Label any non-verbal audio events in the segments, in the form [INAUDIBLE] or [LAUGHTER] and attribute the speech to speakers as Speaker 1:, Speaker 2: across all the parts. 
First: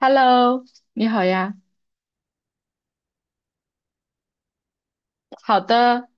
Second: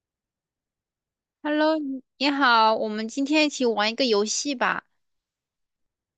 Speaker 1: Hello，你好呀。
Speaker 2: Hello，你好，我们今天一起玩一个游戏吧。
Speaker 1: 好的，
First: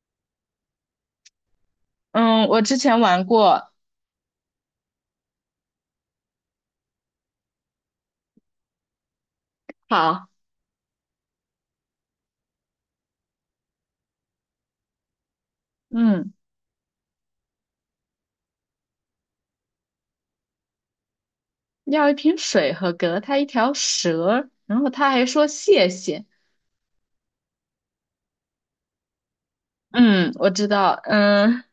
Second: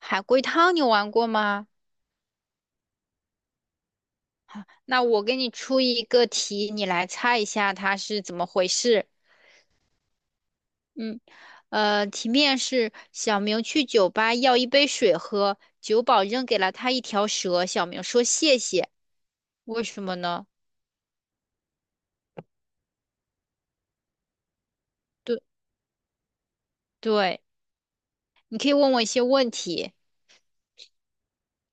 Speaker 2: 海龟汤你玩过吗？
Speaker 1: 嗯，我之前玩过。
Speaker 2: 那我给你出一个题，你来猜一下它是怎么回事。
Speaker 1: 好，
Speaker 2: 嗯，题面是小明去酒吧要一杯水喝，酒保
Speaker 1: 嗯，
Speaker 2: 扔给了他一条蛇，小明说谢谢。为什么呢？
Speaker 1: 要一瓶水和给了他一条蛇，然后他还
Speaker 2: 对
Speaker 1: 说谢谢。
Speaker 2: 对，你可以问我一些问题，
Speaker 1: 嗯，我知道。嗯，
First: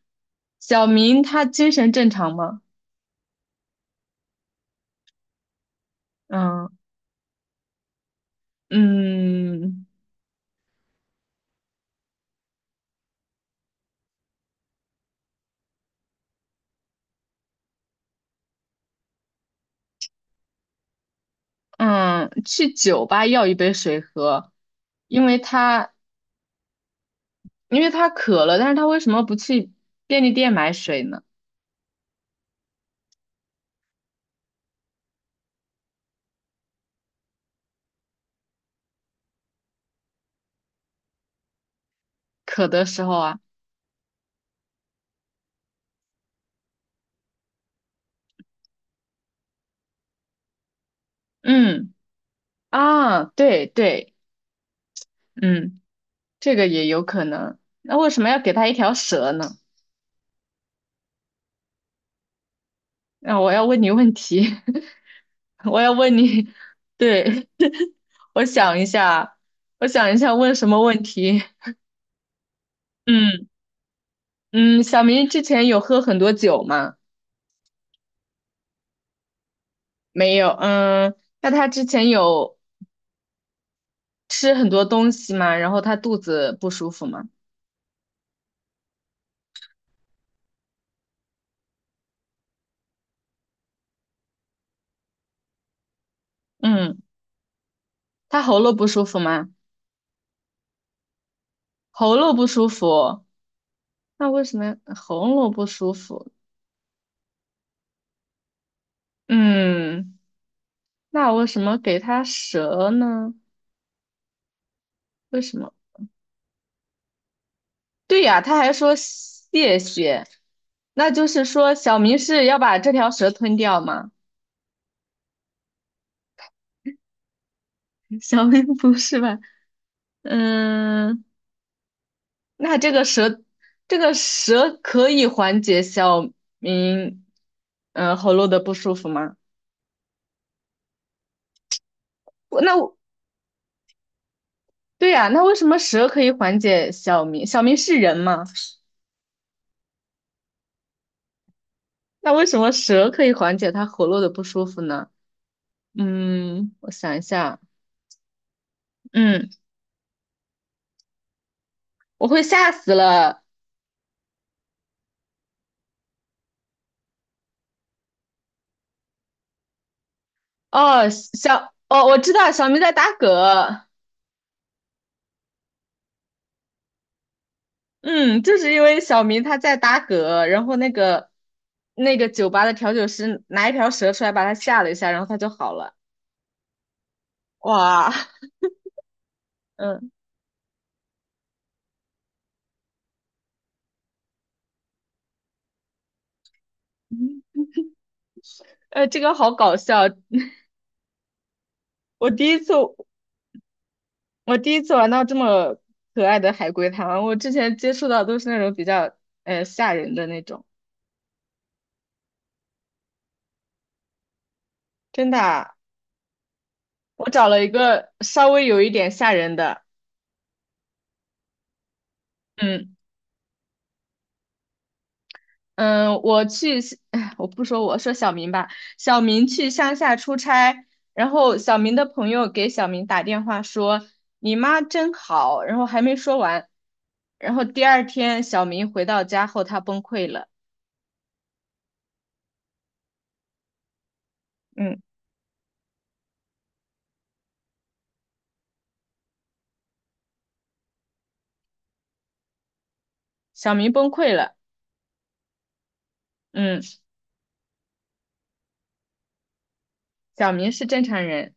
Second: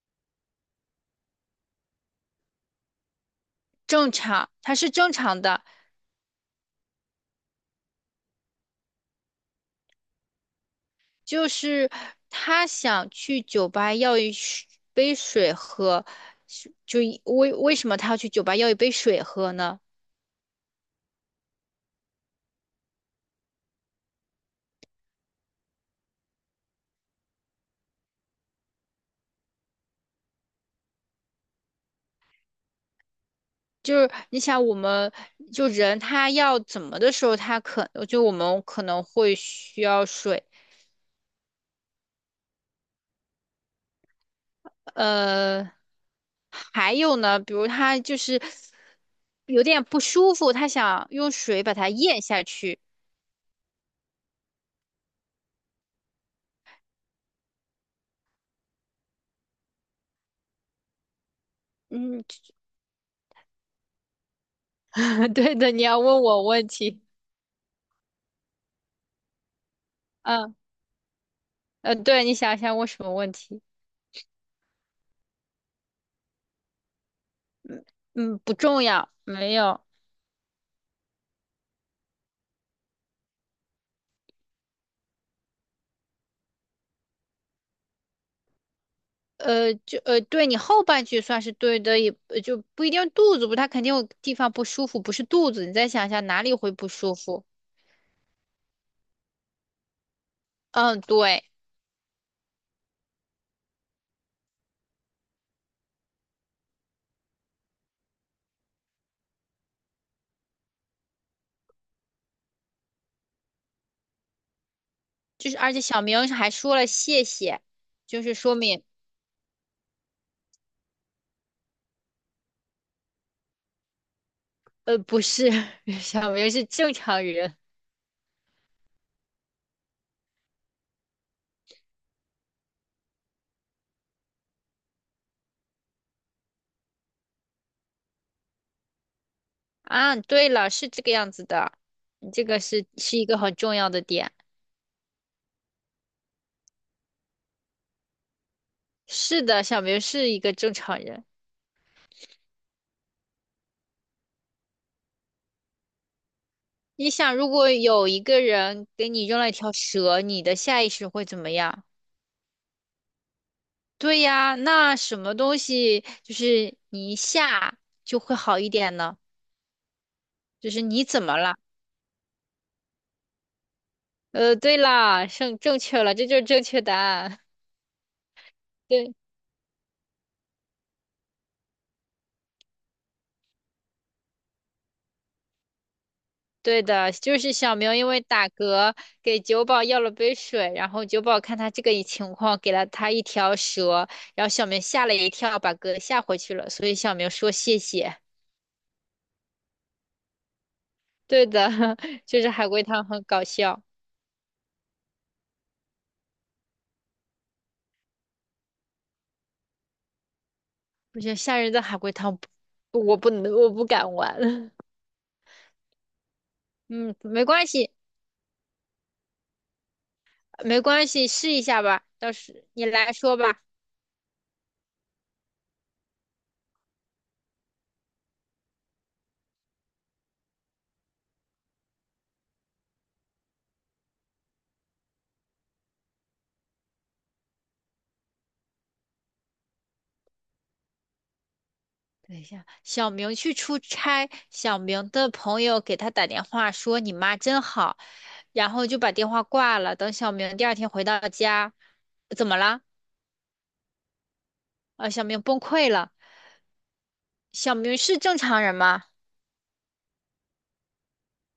Speaker 1: 小明他精神正常吗？
Speaker 2: 正常，它是正常的。
Speaker 1: 嗯嗯
Speaker 2: 就是他想去酒吧要杯水喝，是就一为为什么他要去酒吧要一杯水喝呢？
Speaker 1: 嗯，去酒吧要一杯水喝，因为他因为他渴了，但是他为什么不去便利店买水呢？
Speaker 2: 就是你想，我们他要怎么的时候，他可就我们可能会需要水。
Speaker 1: 渴的时候啊，
Speaker 2: 呃，还有呢，比如他就是有点不舒服，他想用水把它
Speaker 1: 嗯
Speaker 2: 咽下去。
Speaker 1: 啊，对对，嗯。这个也有可能。那为什么要给他一条蛇呢？
Speaker 2: 嗯，
Speaker 1: 那我要问你问题，
Speaker 2: [LAUGHS]
Speaker 1: [LAUGHS]
Speaker 2: 对的，
Speaker 1: 我
Speaker 2: 你
Speaker 1: 要
Speaker 2: 要
Speaker 1: 问
Speaker 2: 问我
Speaker 1: 你，
Speaker 2: 问题。
Speaker 1: 对，[LAUGHS] 我想一下，我想一下问
Speaker 2: 嗯，
Speaker 1: 什么问题？
Speaker 2: 对，你想想问什么问
Speaker 1: 嗯
Speaker 2: 题？
Speaker 1: 嗯，小明之前有喝很多酒吗？
Speaker 2: 嗯，不重要，没有，
Speaker 1: 没有。嗯，那他之前有吃很多东西吗？然后他肚子不舒服吗？
Speaker 2: 对你后半句算是对的，就不一定肚子不，他肯定有地方不舒服，不是肚子，你再想一下哪里会不
Speaker 1: 嗯，
Speaker 2: 舒服？
Speaker 1: 他喉咙不舒服吗？
Speaker 2: 嗯，对，
Speaker 1: 喉咙不舒服，那为什么喉咙不舒服？嗯，那为什么给他蛇呢？为
Speaker 2: 就
Speaker 1: 什
Speaker 2: 是
Speaker 1: 么？
Speaker 2: 而且小明还说了谢谢，
Speaker 1: 对
Speaker 2: 就是
Speaker 1: 呀，
Speaker 2: 说
Speaker 1: 他还
Speaker 2: 明
Speaker 1: 说谢谢，那就是说小明是要把这条蛇吞掉吗？
Speaker 2: 不是 [LAUGHS] 小明是正常人。
Speaker 1: [LAUGHS] 小明不是吧？嗯，那这个蛇，这个蛇可以缓解小明，嗯、喉咙的不舒服吗？
Speaker 2: 啊，对了，是这个样子的，你这个
Speaker 1: 我那
Speaker 2: 是
Speaker 1: 我
Speaker 2: 是一个很重要的点，
Speaker 1: 对呀，那为什么蛇可以缓解小明？小明是人吗？
Speaker 2: 是的，小明是一个正常人。
Speaker 1: 那为什么蛇可以缓解他喉咙的不舒服呢？嗯，我
Speaker 2: 你
Speaker 1: 想一
Speaker 2: 想，如
Speaker 1: 下，
Speaker 2: 果有一个人给你扔
Speaker 1: 嗯，
Speaker 2: 了一条蛇，你的下意识会怎么样？
Speaker 1: 我会吓死了。
Speaker 2: 对呀，那什么东西就是你一下就会好一点呢？就是你
Speaker 1: 哦，
Speaker 2: 怎么了？
Speaker 1: 小，哦，我知道小明在打嗝，
Speaker 2: 对啦，正确了，这就是正确答案。
Speaker 1: 嗯，就是因
Speaker 2: [LAUGHS]
Speaker 1: 为
Speaker 2: 对，
Speaker 1: 小明他在打嗝，然后那个酒吧的调酒师拿一条蛇出来把他吓了一下，然后他就好了。
Speaker 2: 对的，就是小明因
Speaker 1: 哇，
Speaker 2: 为打嗝给酒保要了
Speaker 1: 嗯，
Speaker 2: 杯水，然后酒保看他这个情况，给了他一条蛇，然后小明吓了一跳，把嗝吓回去了，所以小明说谢谢。
Speaker 1: 这个好搞笑，
Speaker 2: 对的，[LAUGHS]
Speaker 1: 我
Speaker 2: 就
Speaker 1: 第
Speaker 2: 是
Speaker 1: 一
Speaker 2: 海
Speaker 1: 次
Speaker 2: 龟汤很搞笑，
Speaker 1: 我第一次玩到这么可爱的海龟汤，我之前接触到都是那种比较吓人的那种，
Speaker 2: 我觉得吓人的海龟汤不我不能，我不敢玩。[LAUGHS]
Speaker 1: 真的啊
Speaker 2: 嗯，
Speaker 1: 我
Speaker 2: 没
Speaker 1: 找了
Speaker 2: 关
Speaker 1: 一
Speaker 2: 系，
Speaker 1: 个稍微有一点吓人的，
Speaker 2: 没关系，试一下吧。到时你
Speaker 1: 嗯。
Speaker 2: 来说吧。
Speaker 1: 嗯，我去，哎，我不说我，说小明吧。小明去乡下出差，然后小明的朋友给小明打电话说：“你妈真好。”然后还没说完，然后第二天小明回到家后，他崩溃了。
Speaker 2: 等一下，小明去出差，小
Speaker 1: 嗯，
Speaker 2: 明的朋友给他打电话说你妈真好，然后就把电话挂了。等小明第二天回到家，怎么了？
Speaker 1: 小明崩溃了。
Speaker 2: 啊，小明崩溃了。
Speaker 1: 嗯，
Speaker 2: 小明是正常人吗？
Speaker 1: 小明是正常人。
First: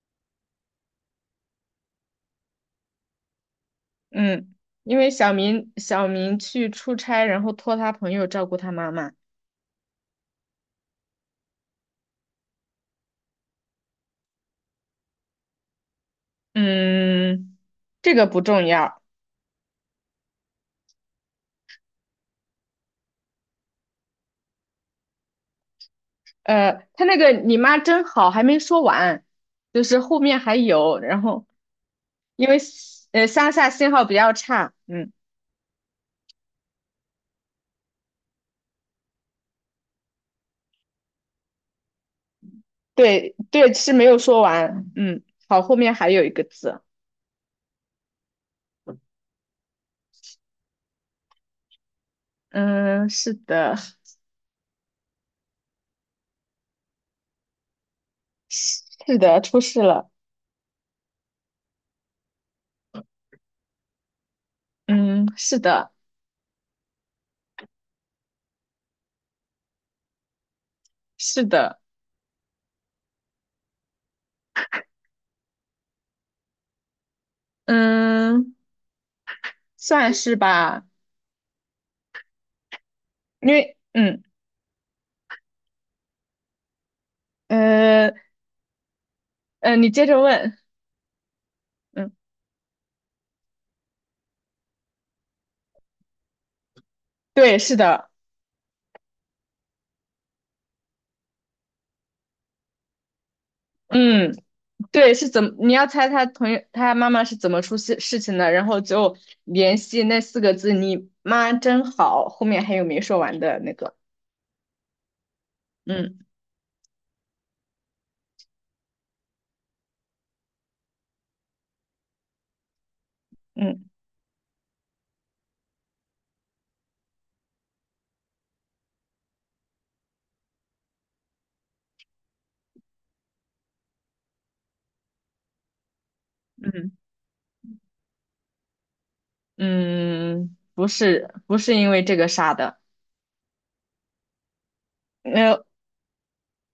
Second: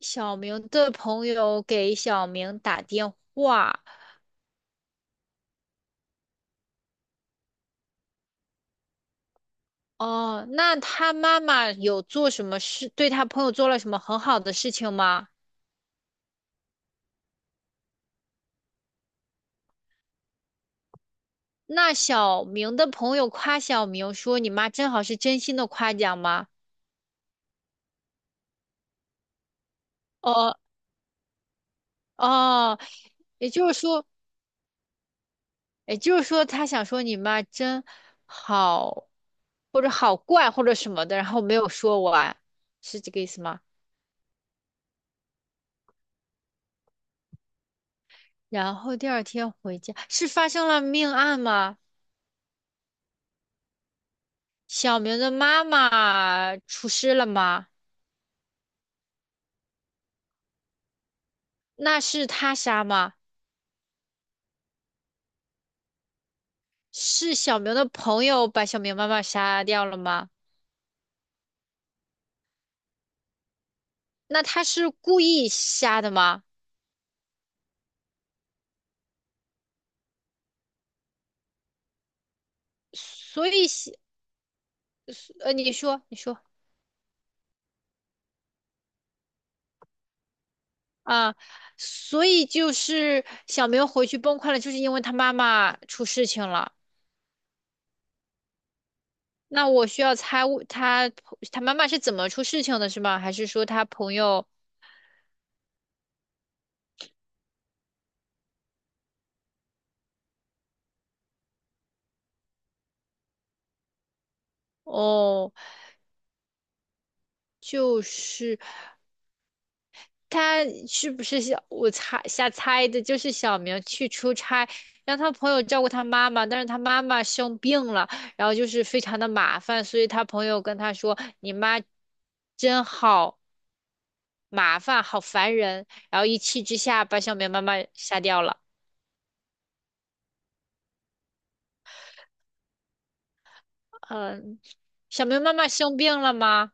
Speaker 2: 小明的朋友给小明打电话，
Speaker 1: 嗯，因为小明去出差，然后托他朋友照顾他妈妈。
Speaker 2: 哦，那他妈妈有做什么事，对他朋友做了什么很好的事情吗？
Speaker 1: 嗯，这个不重要。
Speaker 2: 那小明的朋友夸小明说：“你妈真好，是真心的夸奖吗？”
Speaker 1: 呃，他那个你妈真好还没说完，就是后面还
Speaker 2: 哦，
Speaker 1: 有，然后因为
Speaker 2: 哦，也
Speaker 1: 乡
Speaker 2: 就
Speaker 1: 下
Speaker 2: 是
Speaker 1: 信号
Speaker 2: 说，
Speaker 1: 比较差，嗯，
Speaker 2: 也就是说，他想说你妈真好，或者好怪，或者什么的，然后没有说完，是这个意
Speaker 1: 对
Speaker 2: 思吗？
Speaker 1: 对是没有说完，嗯，好，后面还有一个字，
Speaker 2: 然后第二天回家，是发生了命案吗？
Speaker 1: 嗯，是的，
Speaker 2: 小明的妈妈出事了吗？
Speaker 1: 是的，出事了，
Speaker 2: 那是他杀吗？
Speaker 1: 嗯，是的，
Speaker 2: 是小明的朋友把小明妈妈杀掉了吗？
Speaker 1: 是的，
Speaker 2: 那他是故意瞎的吗？
Speaker 1: 嗯，算是吧，
Speaker 2: 所
Speaker 1: 因
Speaker 2: 以
Speaker 1: 为
Speaker 2: 写，你说，你说。
Speaker 1: 呃你接着问，
Speaker 2: 啊，
Speaker 1: 嗯，
Speaker 2: 所以就是小明回去崩溃了，就是因为他妈妈出事情了。
Speaker 1: 对，是的，
Speaker 2: 那我需要猜我他他妈妈是怎么出事情的，是吗？还是说他朋
Speaker 1: 嗯。
Speaker 2: 友？
Speaker 1: 对，是怎么？你要猜他同学他妈妈是怎么出事情的，然后就联系那四个字“你妈真好”，后面还有没说完的那个。
Speaker 2: 哦，
Speaker 1: 嗯
Speaker 2: 就是。他是不是小？我猜瞎猜的，就是小明
Speaker 1: 嗯
Speaker 2: 去出差，让他朋友照顾他妈妈，但是他妈妈生病了，然后就是非常的麻烦，所以他朋友跟他说：“你妈真好麻烦，好烦人。”然后一气之
Speaker 1: 嗯
Speaker 2: 下把小明妈妈杀掉了。
Speaker 1: 嗯，不是因为这个杀的。
Speaker 2: 嗯，小明妈
Speaker 1: 呃，
Speaker 2: 妈生病了吗？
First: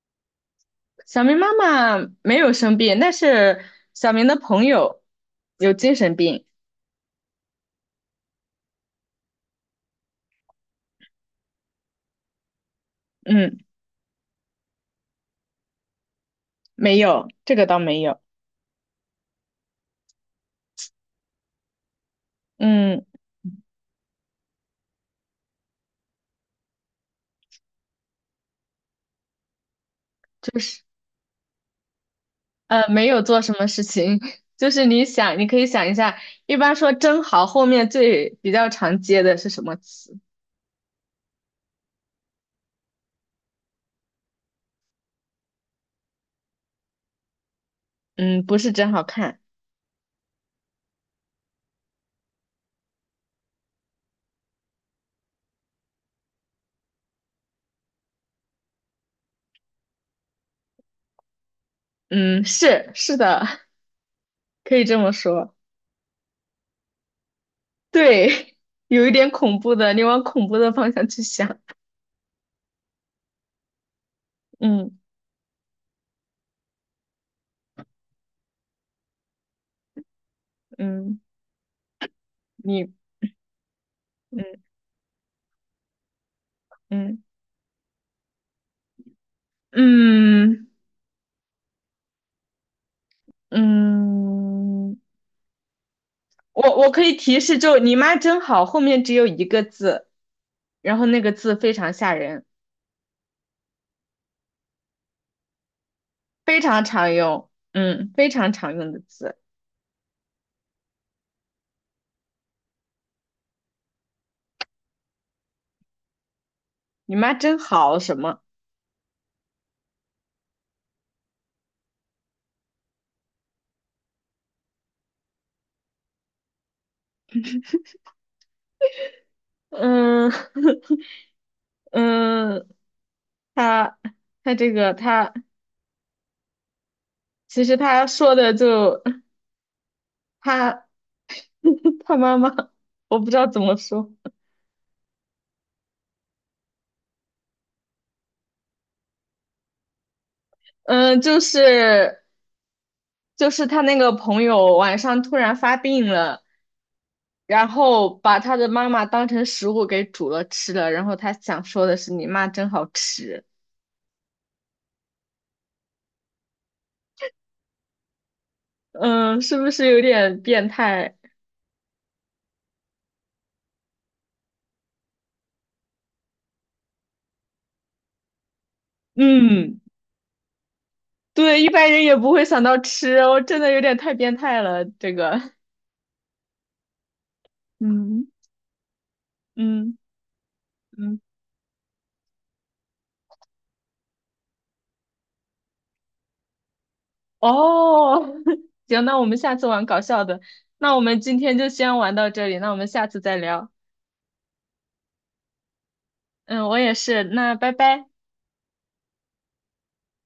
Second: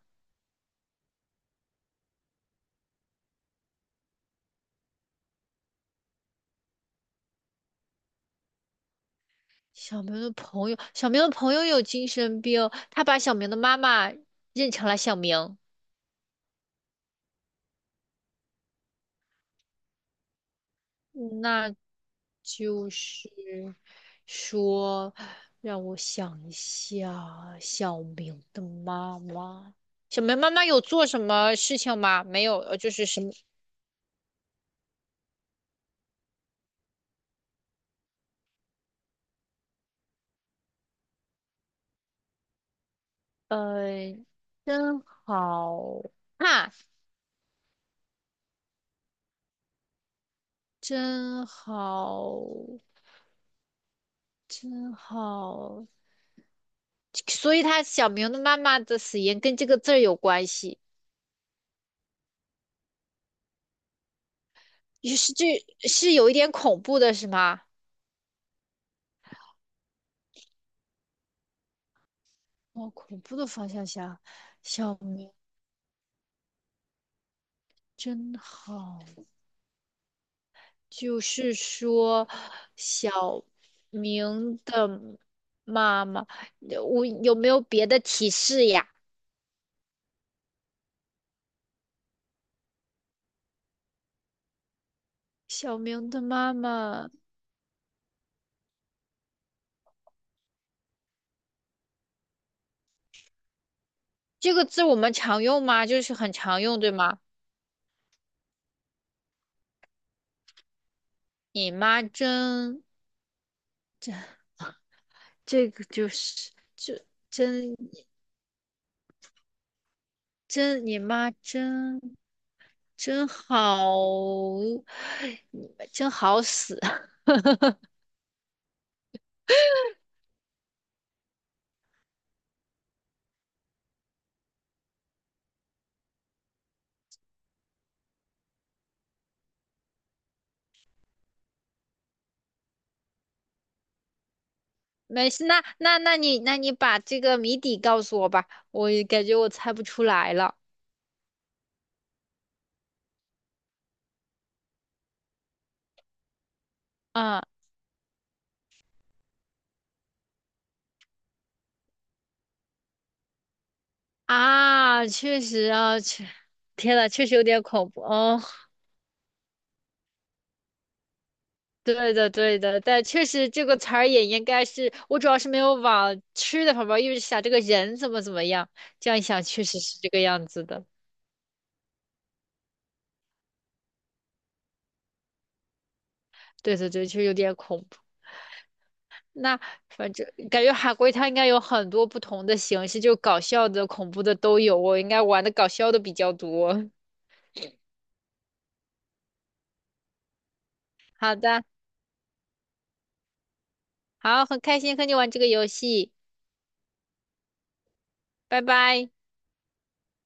Speaker 1: 小明妈妈没有生病，那是小明的朋友有精神病。
Speaker 2: 小明的朋友有精神病，他把小明的
Speaker 1: 嗯，
Speaker 2: 妈妈认成了小明。
Speaker 1: 没有，这个倒没有。
Speaker 2: 那就
Speaker 1: 嗯，
Speaker 2: 是说，让我想一下，小明的妈妈，小明妈
Speaker 1: 就
Speaker 2: 妈有
Speaker 1: 是。
Speaker 2: 做什么事情吗？没有，就是
Speaker 1: 没
Speaker 2: 什
Speaker 1: 有
Speaker 2: 么，
Speaker 1: 做什么事情，[LAUGHS] 就是你想，你可以想一下，一般说“真好”后面最比较常接的是什么词？
Speaker 2: 呃，真好啊，
Speaker 1: 嗯，不是真好看，
Speaker 2: 真好，真好，所以他小明的妈妈的死因跟这个字儿有关系，
Speaker 1: 嗯，是是的，[LAUGHS] 可以这么
Speaker 2: 也是这
Speaker 1: 说。
Speaker 2: 是有一点恐怖的，是吗？
Speaker 1: 对，[LAUGHS] 有一点恐怖的，你往恐怖的方向去想。
Speaker 2: 往恐怖的方向想，小
Speaker 1: 嗯
Speaker 2: 明真好。
Speaker 1: 嗯，
Speaker 2: 就是说，
Speaker 1: 你
Speaker 2: 小明
Speaker 1: 嗯
Speaker 2: 的妈妈，我
Speaker 1: 嗯
Speaker 2: 有没有别的提示呀？
Speaker 1: 嗯嗯，
Speaker 2: 小明的妈
Speaker 1: 我可
Speaker 2: 妈
Speaker 1: 以提示，就你妈真好，后面只有一个字，然后那个字非常吓人。
Speaker 2: 这个字我们常用吗？就是很
Speaker 1: 非
Speaker 2: 常用，
Speaker 1: 常
Speaker 2: 对
Speaker 1: 常
Speaker 2: 吗？
Speaker 1: 用，嗯，非常常用的字。
Speaker 2: 你妈真，这个就是就
Speaker 1: 你妈真
Speaker 2: 真，
Speaker 1: 好什么？
Speaker 2: 真，你妈真真好，你们真好死。[LAUGHS]
Speaker 1: 嗯 [LAUGHS] 嗯，他他这个他其实他说的就他 [LAUGHS] 他妈妈，我不知道怎么说，
Speaker 2: 没事，那你把这个谜底告诉我吧，我感觉我猜不出来了。
Speaker 1: 嗯，就是他那个朋友晚上突然发病了，
Speaker 2: 啊，
Speaker 1: 然后把他的妈妈当成食物给煮了吃了，然后他想说的是你妈真好吃，
Speaker 2: 啊，确实啊，确，天呐，确实有点恐怖哦。
Speaker 1: 嗯，是不是有点变态？
Speaker 2: 对的，对的，但确实这个词儿也应该是，我主要是没有往吃的方面，因为想这个人怎么怎么样，这样一想确
Speaker 1: 嗯，
Speaker 2: 实是这个样子的。
Speaker 1: 对，一般人也不会想到吃，我真的有点太变态了，这个，
Speaker 2: 对对对，实有点恐怖。
Speaker 1: 嗯
Speaker 2: 那
Speaker 1: 嗯
Speaker 2: 反正感觉海龟
Speaker 1: 嗯，
Speaker 2: 它应该有很多不同的形式，就搞笑的、恐怖的都有。我应该玩的搞笑的比较多。[LAUGHS]
Speaker 1: 哦，[LAUGHS] 行，那我们下次玩搞笑的，那我们
Speaker 2: 好
Speaker 1: 今天
Speaker 2: 的，
Speaker 1: 就先玩到这里，那我们下次再聊，
Speaker 2: 好，很开心和你玩这个游戏，
Speaker 1: 嗯，我也是，那拜拜。
Speaker 2: 拜拜。